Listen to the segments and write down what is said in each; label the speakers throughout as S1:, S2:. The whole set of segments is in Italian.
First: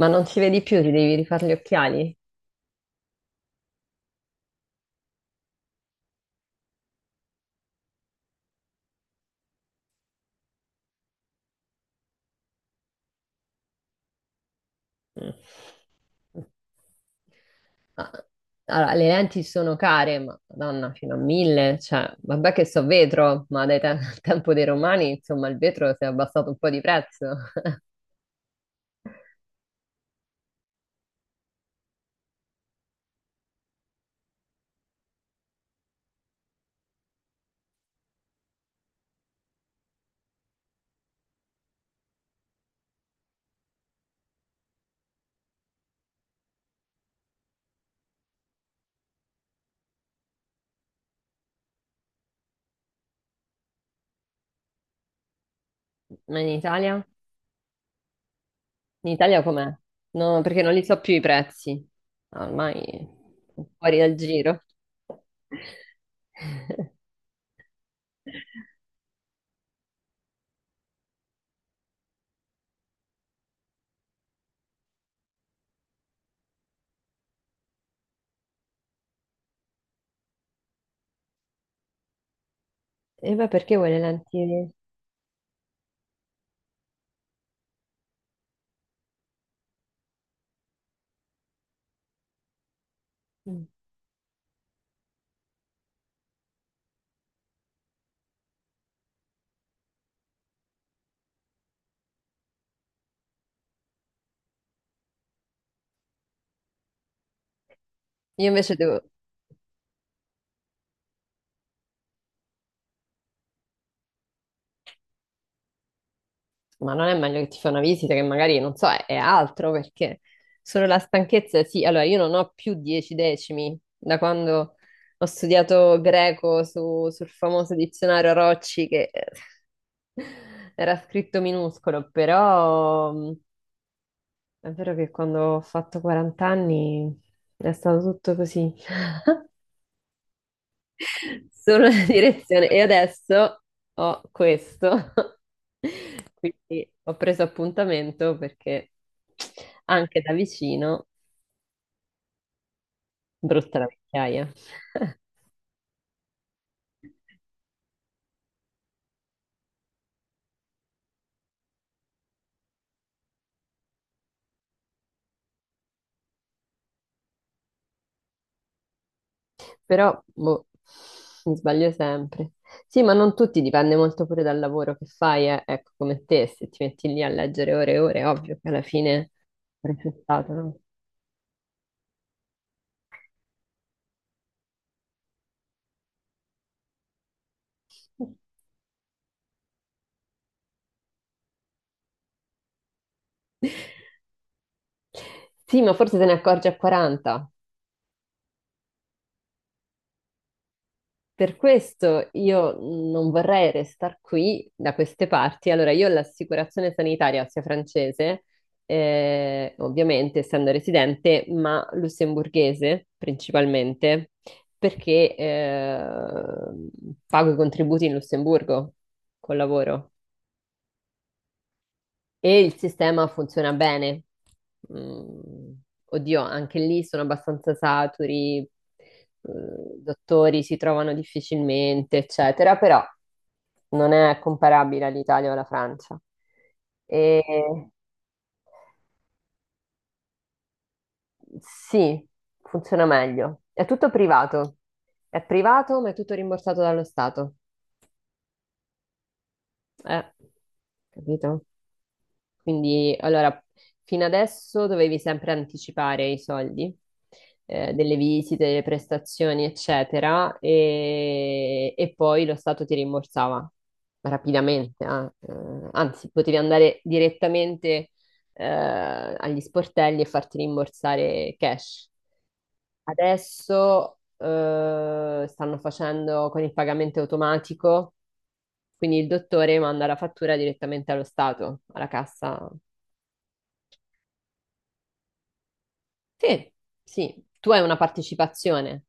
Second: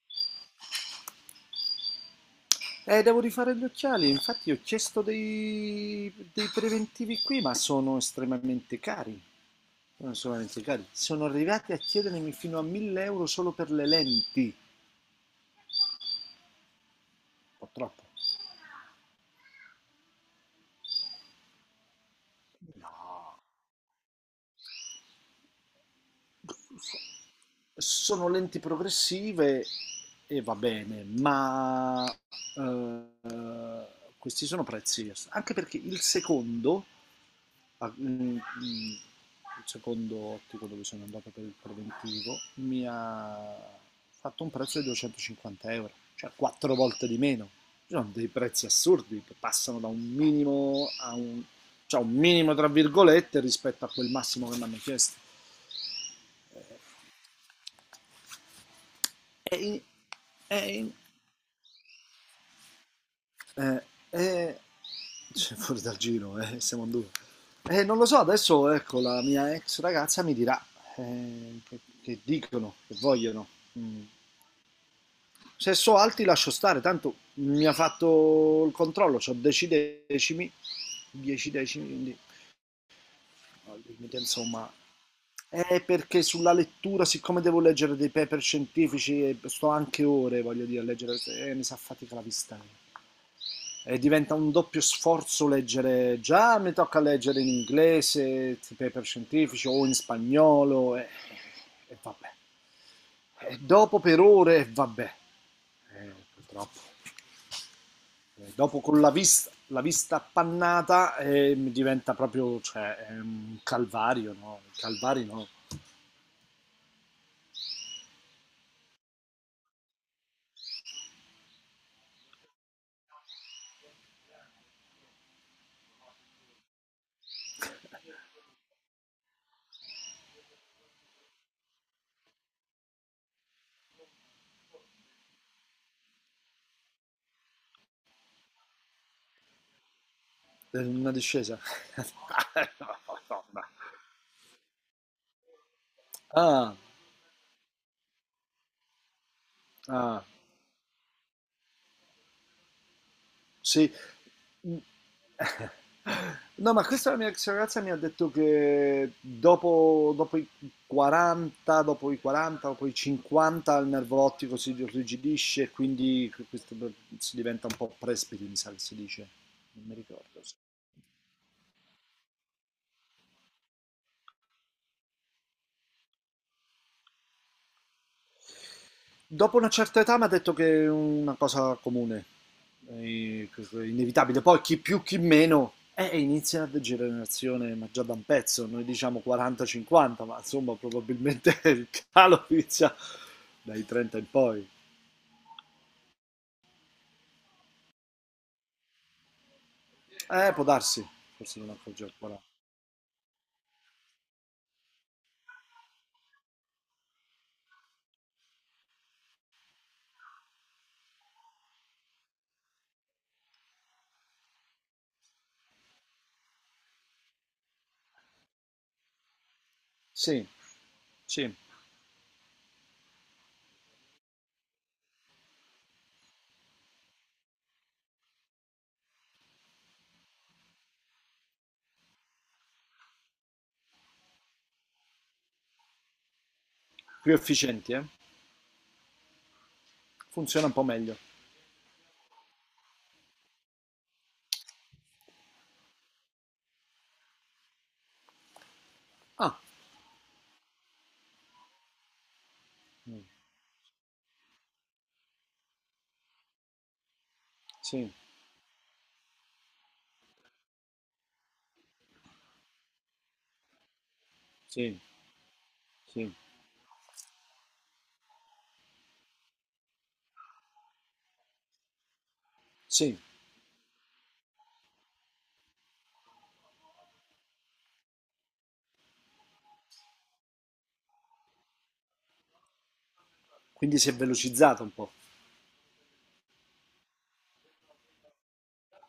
S1: Ma non ci vedi più, ti devi rifare gli occhiali?
S2: Devo rifare gli occhiali, infatti ho chiesto dei preventivi qui, ma sono estremamente cari. Sono estremamente cari. Sono arrivati a chiedermi fino a 1000 euro solo per le lenti.
S1: Mm.
S2: Un po' troppo.
S1: Ah. Allora, le lenti sono care, ma madonna, fino a mille, cioè, vabbè che so
S2: No.
S1: vetro, ma dai al tempo dei romani, insomma, il vetro si è abbassato un po' di prezzo.
S2: Sono lenti progressive e va bene, ma eh, questi sono prezzi. Anche perché il secondo a- mm, mm, secondo ottico dove sono andato per il preventivo, mi ha fatto un prezzo di 250 euro, cioè quattro volte di meno. Ci sono dei prezzi assurdi che passano da un minimo a un, cioè un minimo tra virgolette rispetto a quel massimo che mi hanno chiesto.
S1: Ma in
S2: Eh,
S1: Italia? In Italia
S2: è
S1: com'è?
S2: in-
S1: No,
S2: è
S1: perché non li
S2: in-
S1: so più i prezzi. Ormai sono
S2: Eh,
S1: fuori dal
S2: eh,
S1: giro.
S2: cioè, fuori dal giro, siamo in due. Non lo so, adesso ecco, la mia ex ragazza mi dirà che dicono, che vogliono. Mm. Se so alti lascio stare, tanto mi ha fatto il controllo, ho decimi, 10 decimi, quindi
S1: E beh, perché
S2: al
S1: vuoi le
S2: limite, insomma.
S1: lenti?
S2: È perché sulla lettura, siccome devo leggere dei paper scientifici, e sto anche ore, voglio dire, a leggere, mi si affatica la vista.
S1: Io
S2: E diventa un doppio sforzo leggere, già mi tocca leggere in inglese, i paper scientifici o in spagnolo e vabbè. E dopo per ore e vabbè. Purtroppo.
S1: invece
S2: Dopo con
S1: devo.
S2: la vista appannata mi diventa proprio, cioè, è un calvario, no? Calvario no,
S1: Ma non è meglio che ti fa una visita che magari, non so, è altro perché solo la stanchezza, sì, allora io non ho più dieci decimi da quando ho studiato greco sul famoso dizionario Rocci che era scritto minuscolo, però è vero che quando ho fatto 40 anni è stato tutto così.
S2: è una discesa.
S1: Solo la direzione. E
S2: No, no, no.
S1: adesso ho questo.
S2: Ah,
S1: Quindi ho preso appuntamento perché anche
S2: ah.
S1: da vicino, brutta la
S2: Sì.
S1: vecchiaia.
S2: Mh. No, ma questa la mia ex ragazza mi ha detto che dopo i 40, dopo i 40, dopo i 50 il nervo ottico si irrigidisce e quindi si diventa un po' presbite, mi sa che si dice. Non mi
S1: Però,
S2: ricordo. Sì.
S1: boh, mi sbaglio sempre. Sì, ma non tutti, dipende molto pure dal lavoro che fai, eh. Ecco, come te, se ti metti lì a leggere ore e ore, è ovvio che alla fine
S2: Dopo una
S1: è
S2: certa età mi ha
S1: risultato,
S2: detto
S1: no?
S2: che è una cosa comune, che è inevitabile. Poi chi più, chi meno, inizia la generazione, ma già da un pezzo, noi diciamo 40-50, ma insomma probabilmente il calo inizia dai 30 in poi.
S1: Sì, ma forse te ne accorgi a 40.
S2: Può darsi,
S1: Per
S2: forse non accorge al
S1: questo
S2: 40.
S1: io non vorrei restare qui da queste parti. Allora, io ho l'assicurazione sanitaria sia francese, ovviamente essendo residente, ma lussemburghese principalmente, perché pago i contributi in Lussemburgo col lavoro.
S2: Sì, sì,
S1: E il sistema funziona bene. Mm, oddio, anche lì sono abbastanza saturi, dottori si trovano difficilmente, eccetera, però non è comparabile all'Italia o alla Francia.
S2: più
S1: E
S2: efficienti, eh. Funziona un po' meglio.
S1: sì, funziona meglio. È tutto privato. È privato, ma è tutto rimborsato dallo Stato.
S2: Ah,
S1: Eh, capito? Quindi,
S2: mm,
S1: allora, fino adesso dovevi sempre anticipare i soldi,
S2: sì,
S1: delle visite, delle prestazioni, eccetera, e poi lo Stato ti rimborsava
S2: sì,
S1: rapidamente, ah, anzi,
S2: sì,
S1: potevi andare direttamente agli sportelli e farti rimborsare cash.
S2: sì.
S1: Adesso stanno facendo con il pagamento automatico, quindi il dottore manda la fattura direttamente allo Stato, alla cassa.
S2: Quindi si è velocizzata un po'.
S1: Sì, sì, tu hai una partecipazione,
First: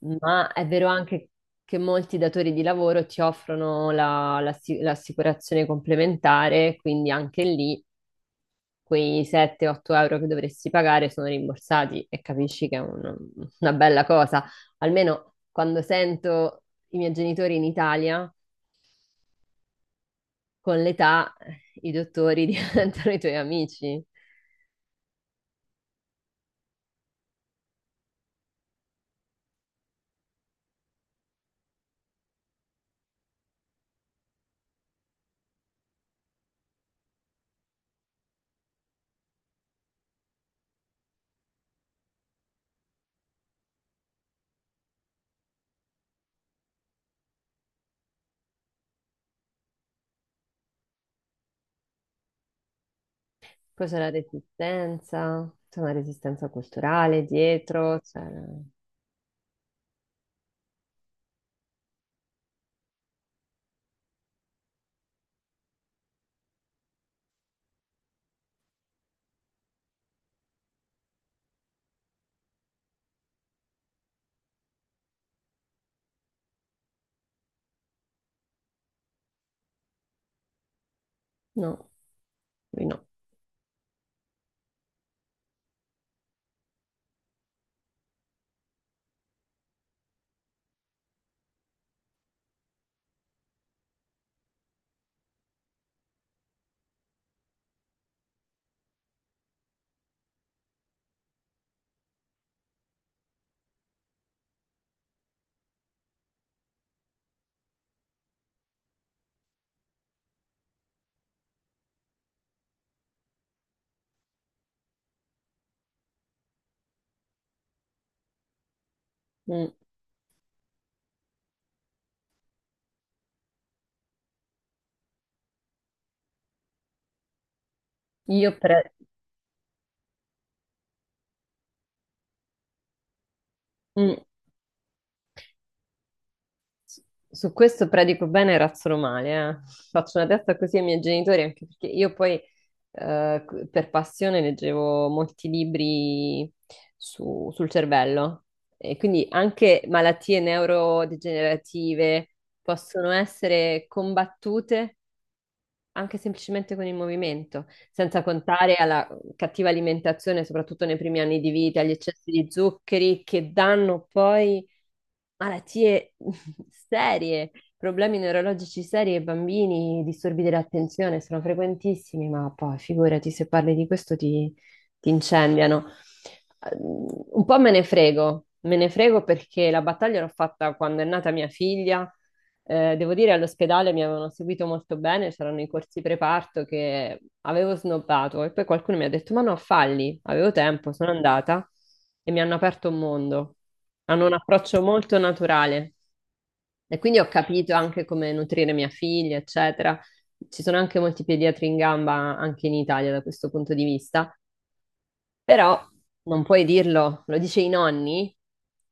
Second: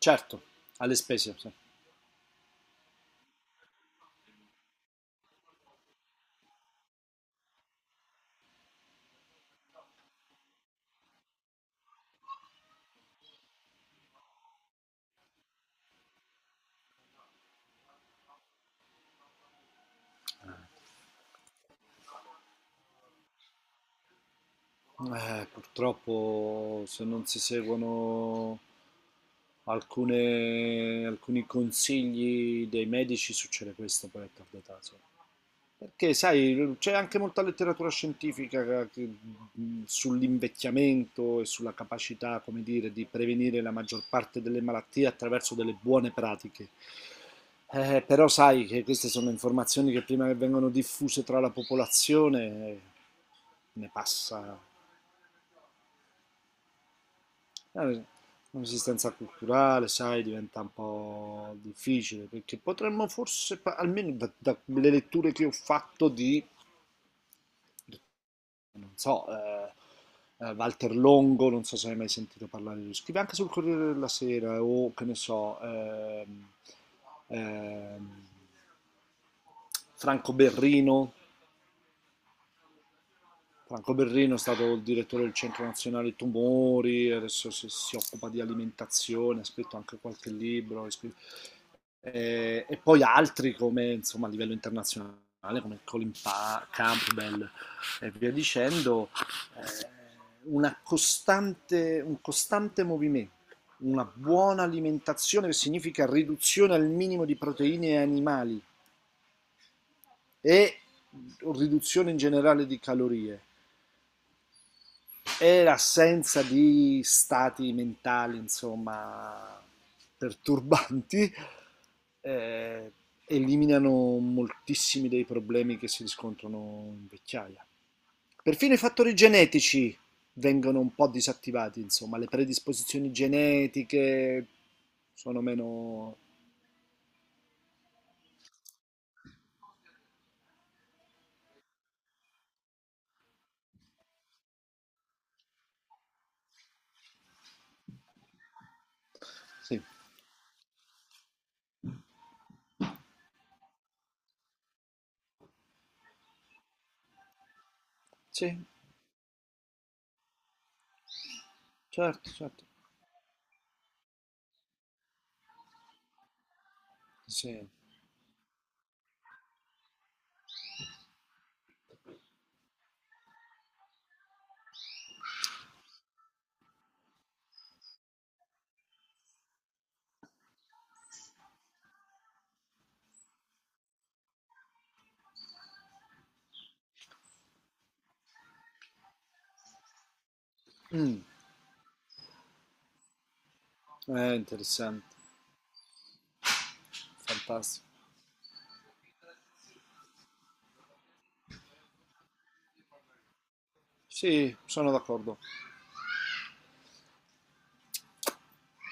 S2: Certo,
S1: ma è vero
S2: alle
S1: anche
S2: spese, sì.
S1: che molti datori di lavoro ti offrono l'assicurazione complementare, quindi anche lì quei 7-8 euro che dovresti pagare sono rimborsati e capisci che è una bella cosa. Almeno quando sento i miei genitori in Italia, con l'età i dottori diventano i tuoi amici.
S2: Purtroppo se non si seguono alcuni consigli dei medici succede questo poi a tarda età, sì. Perché sai, c'è anche molta letteratura scientifica sull'invecchiamento e sulla capacità, come dire, di prevenire la maggior parte delle malattie attraverso delle buone pratiche. Però sai che queste sono informazioni che prima che vengono diffuse tra la popolazione
S1: Poi
S2: ne
S1: c'è la
S2: passa.
S1: resistenza, c'è una resistenza culturale dietro,
S2: Eh,
S1: c'è.
S2: Un'esistenza culturale, sai, diventa un po' difficile perché potremmo forse, almeno dalle letture che ho fatto di, non so, Walter Longo, non so se hai mai sentito parlare di lui, scrive anche sul Corriere della Sera o che ne so, ehm, Franco Berrino,
S1: No, lui no.
S2: Franco Berrino è stato il direttore del Centro Nazionale Tumori, adesso si occupa di alimentazione, ha scritto anche qualche libro, e poi altri come insomma a livello internazionale come Colin Campbell e via dicendo, eh, una costante, un costante movimento, una buona alimentazione che significa riduzione al minimo di proteine animali e riduzione in generale di calorie è l'assenza di stati mentali, insomma,
S1: Mm.
S2: perturbanti, eh, eliminano moltissimi dei problemi che si riscontrano in vecchiaia.
S1: Io
S2: Perfino i
S1: per.
S2: fattori genetici vengono un po' disattivati, insomma, le predisposizioni
S1: Mm.
S2: genetiche sono meno...
S1: Su questo predico bene e razzolo male, eh. Faccio una testa così ai miei genitori, anche perché io poi per passione leggevo molti libri sul cervello e quindi
S2: Sì,
S1: anche malattie neurodegenerative possono essere combattute anche semplicemente con il movimento, senza
S2: sì,
S1: contare alla cattiva alimentazione, soprattutto nei primi anni di vita, agli eccessi
S2: certo,
S1: di
S2: certo,
S1: zuccheri che danno poi malattie serie,
S2: sì.
S1: problemi neurologici seri ai bambini, disturbi dell'attenzione sono frequentissimi, ma poi figurati se parli di questo ti, incendiano. Un po' me ne frego perché la battaglia l'ho fatta quando è nata mia figlia devo dire, all'ospedale mi avevano seguito molto bene, c'erano i corsi preparto che avevo snobbato e poi qualcuno mi ha detto: "Ma no, falli", avevo tempo, sono
S2: Mm,
S1: andata e mi hanno aperto un mondo. Hanno
S2: è
S1: un approccio
S2: interessante,
S1: molto naturale. E quindi ho capito
S2: fantastico.
S1: anche come nutrire mia figlia, eccetera. Ci sono anche molti pediatri in gamba anche in Italia da questo punto di vista,
S2: Sì, sono d'accordo.
S1: però non puoi dirlo, lo dice i nonni.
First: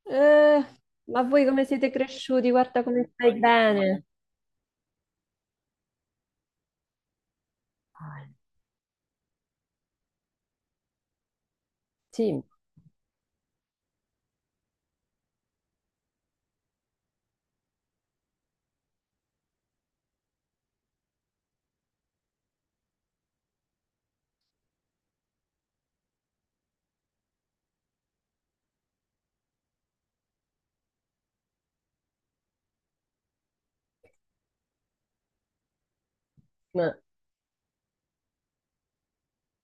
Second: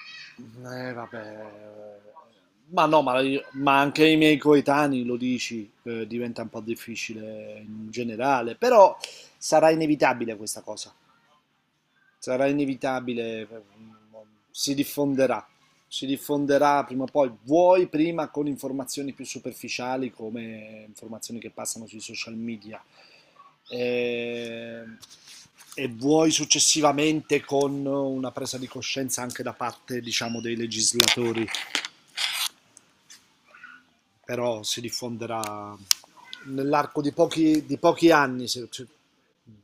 S1: Eh, ma voi come siete
S2: Vabbè.
S1: cresciuti? Guarda
S2: Ma no,
S1: come
S2: ma,
S1: stai
S2: ma
S1: bene.
S2: anche i miei coetanei lo dici, diventa un po' difficile in generale, però sarà inevitabile questa cosa
S1: Sì,
S2: sarà inevitabile, si diffonderà, si diffonderà prima o poi, vuoi prima con informazioni più superficiali come informazioni che passano sui social media e, e vuoi successivamente con una presa di coscienza anche da parte diciamo, dei legislatori però si diffonderà
S1: ma,
S2: nell'arco di di pochi anni,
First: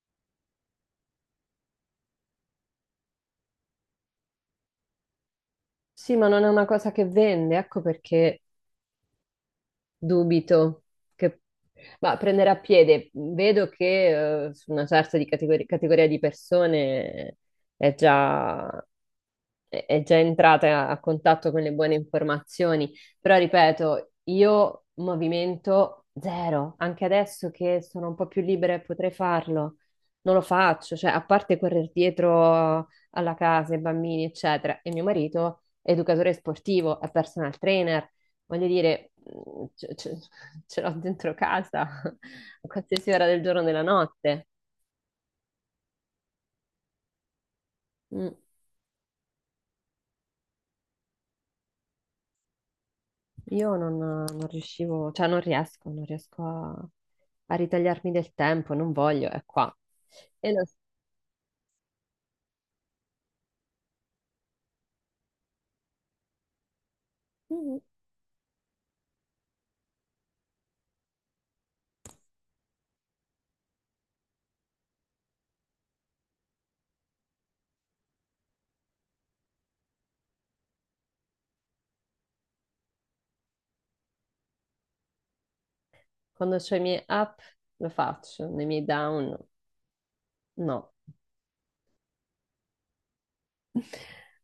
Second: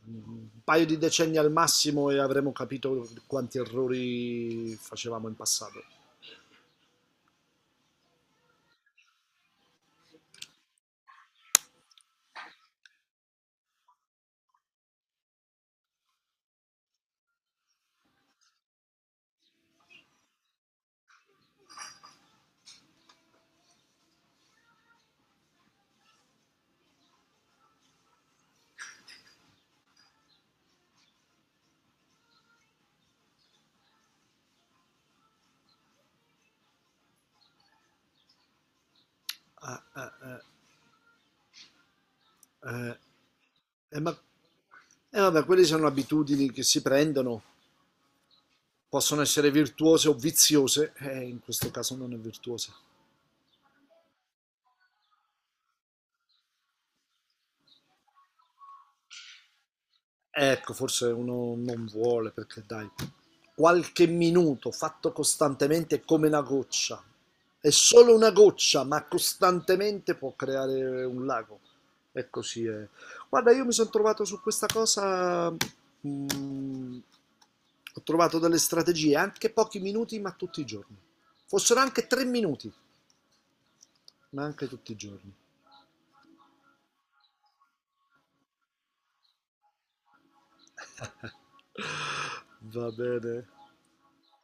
S2: un paio di decenni al massimo e avremo capito quanti errori facevamo in passato.
S1: sì, ma non è una cosa che vende, ecco perché dubito che. Ma prendere a piede, vedo che su una certa di categoria di persone è già è già entrata a contatto con le buone informazioni, però ripeto, io movimento zero, anche adesso che sono un po' più libera e potrei farlo, non lo faccio, cioè a parte correre dietro alla casa, ai bambini, eccetera, e mio marito è educatore sportivo, è personal trainer, voglio dire,
S2: Ah, ah, ah,
S1: ce l'ho dentro casa a
S2: eh,
S1: qualsiasi ora del giorno e della
S2: ma
S1: notte.
S2: vabbè, quelle sono abitudini che si prendono,
S1: Mm.
S2: possono essere virtuose o viziose, in questo caso non è virtuosa.
S1: Io non riuscivo, cioè non riesco a ritagliarmi del tempo, non voglio, è qua. E lo-
S2: Ecco, forse uno non vuole perché dai, qualche minuto fatto costantemente è come una goccia. È
S1: Mhm.
S2: solo una goccia, ma costantemente può creare un lago. E così è. Guarda, io mi sono trovato su questa cosa. mm, Ho trovato delle strategie, anche pochi minuti, ma tutti i giorni. Fossero anche 3 minuti, ma anche tutti i giorni.
S1: Quando ho i miei up lo faccio, nei miei down no.
S2: Va bene.